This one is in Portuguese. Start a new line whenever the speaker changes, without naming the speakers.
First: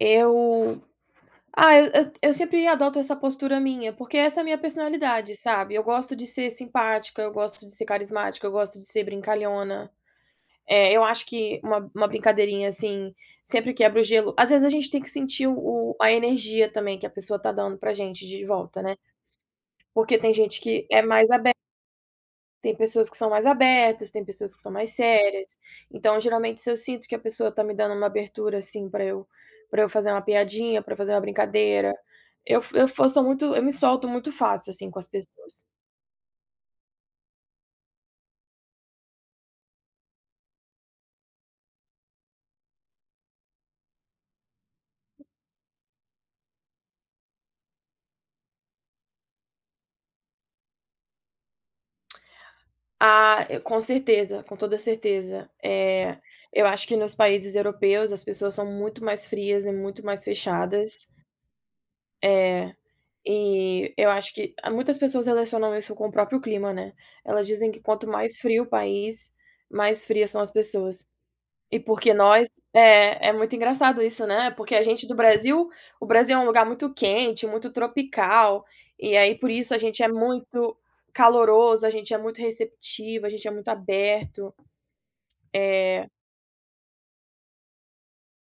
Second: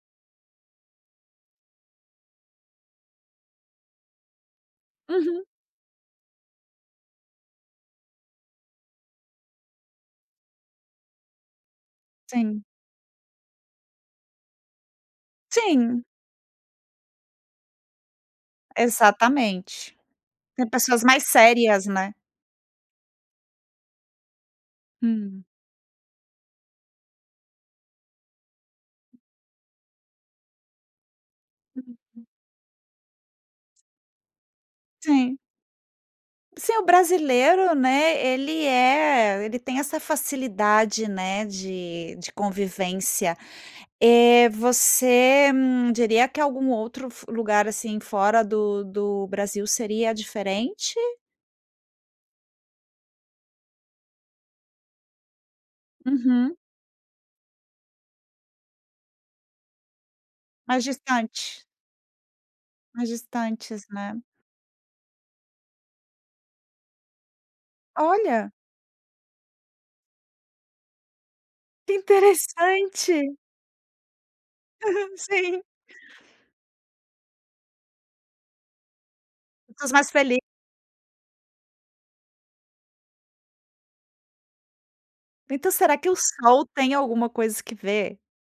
Eu ah, eu eu sempre adoto essa postura minha, porque essa é minha personalidade,
Uhum.
sabe. Eu gosto de ser simpática, eu gosto de ser carismática, eu gosto de ser brincalhona. Eh, eu acho que uma uma
Sim.
brincadeirinha, assim, sempre quebra o gelo, às vezes a gente tem que sentir o o
Sim.
a energia também que a pessoa está dando para gente de volta, né.
Exatamente.
Porque tem gente
Tem
que é
pessoas mais
mais abe
sérias, né.
tem pessoas que são mais abertas, tem pessoas que são mais
Hum.
sérias. Então, geralmente, se eu sinto que a pessoa tá me dando uma abertura, assim, para eu para eu fazer uma piadinha, para eu fazer uma brincadeira.
Uhum.
Eu eu fo fosso muito eu me solto muito fácil, assim, com as
Sim.
pessoas.
Se o brasileiro, né, ele é ele tem essa facilidade, né, de de convivência. Eh, você, hum, diria que algum outro f lugar, assim, fora do do Brasil seria diferente?
Ah, com certeza, com toda a certeza. Eh,
Uhum.
eu acho que, nos países europeus, as pessoas são muito mais frias e muito mais
Mais
fechadas.
distante.
É.
Mais distantes,
E eu
né.
acho que muitas pessoas relacionam isso com o próprio clima, né, elas dizem que quanto mais
Olha.
frio o país, mais frias são as pessoas. E
Que
porque nós É,
interessante.
é muito engraçado isso, né. Porque a gente do
Sim.
Brasil o Brasil é um lugar muito quente, muito tropical, e aí, por isso, a
Pessoas
gente é
mais feli
muito caloroso, a gente é muito receptivo, a gente é muito aberto.
Então, será
Eh
que o sol tem alguma coisa que vê?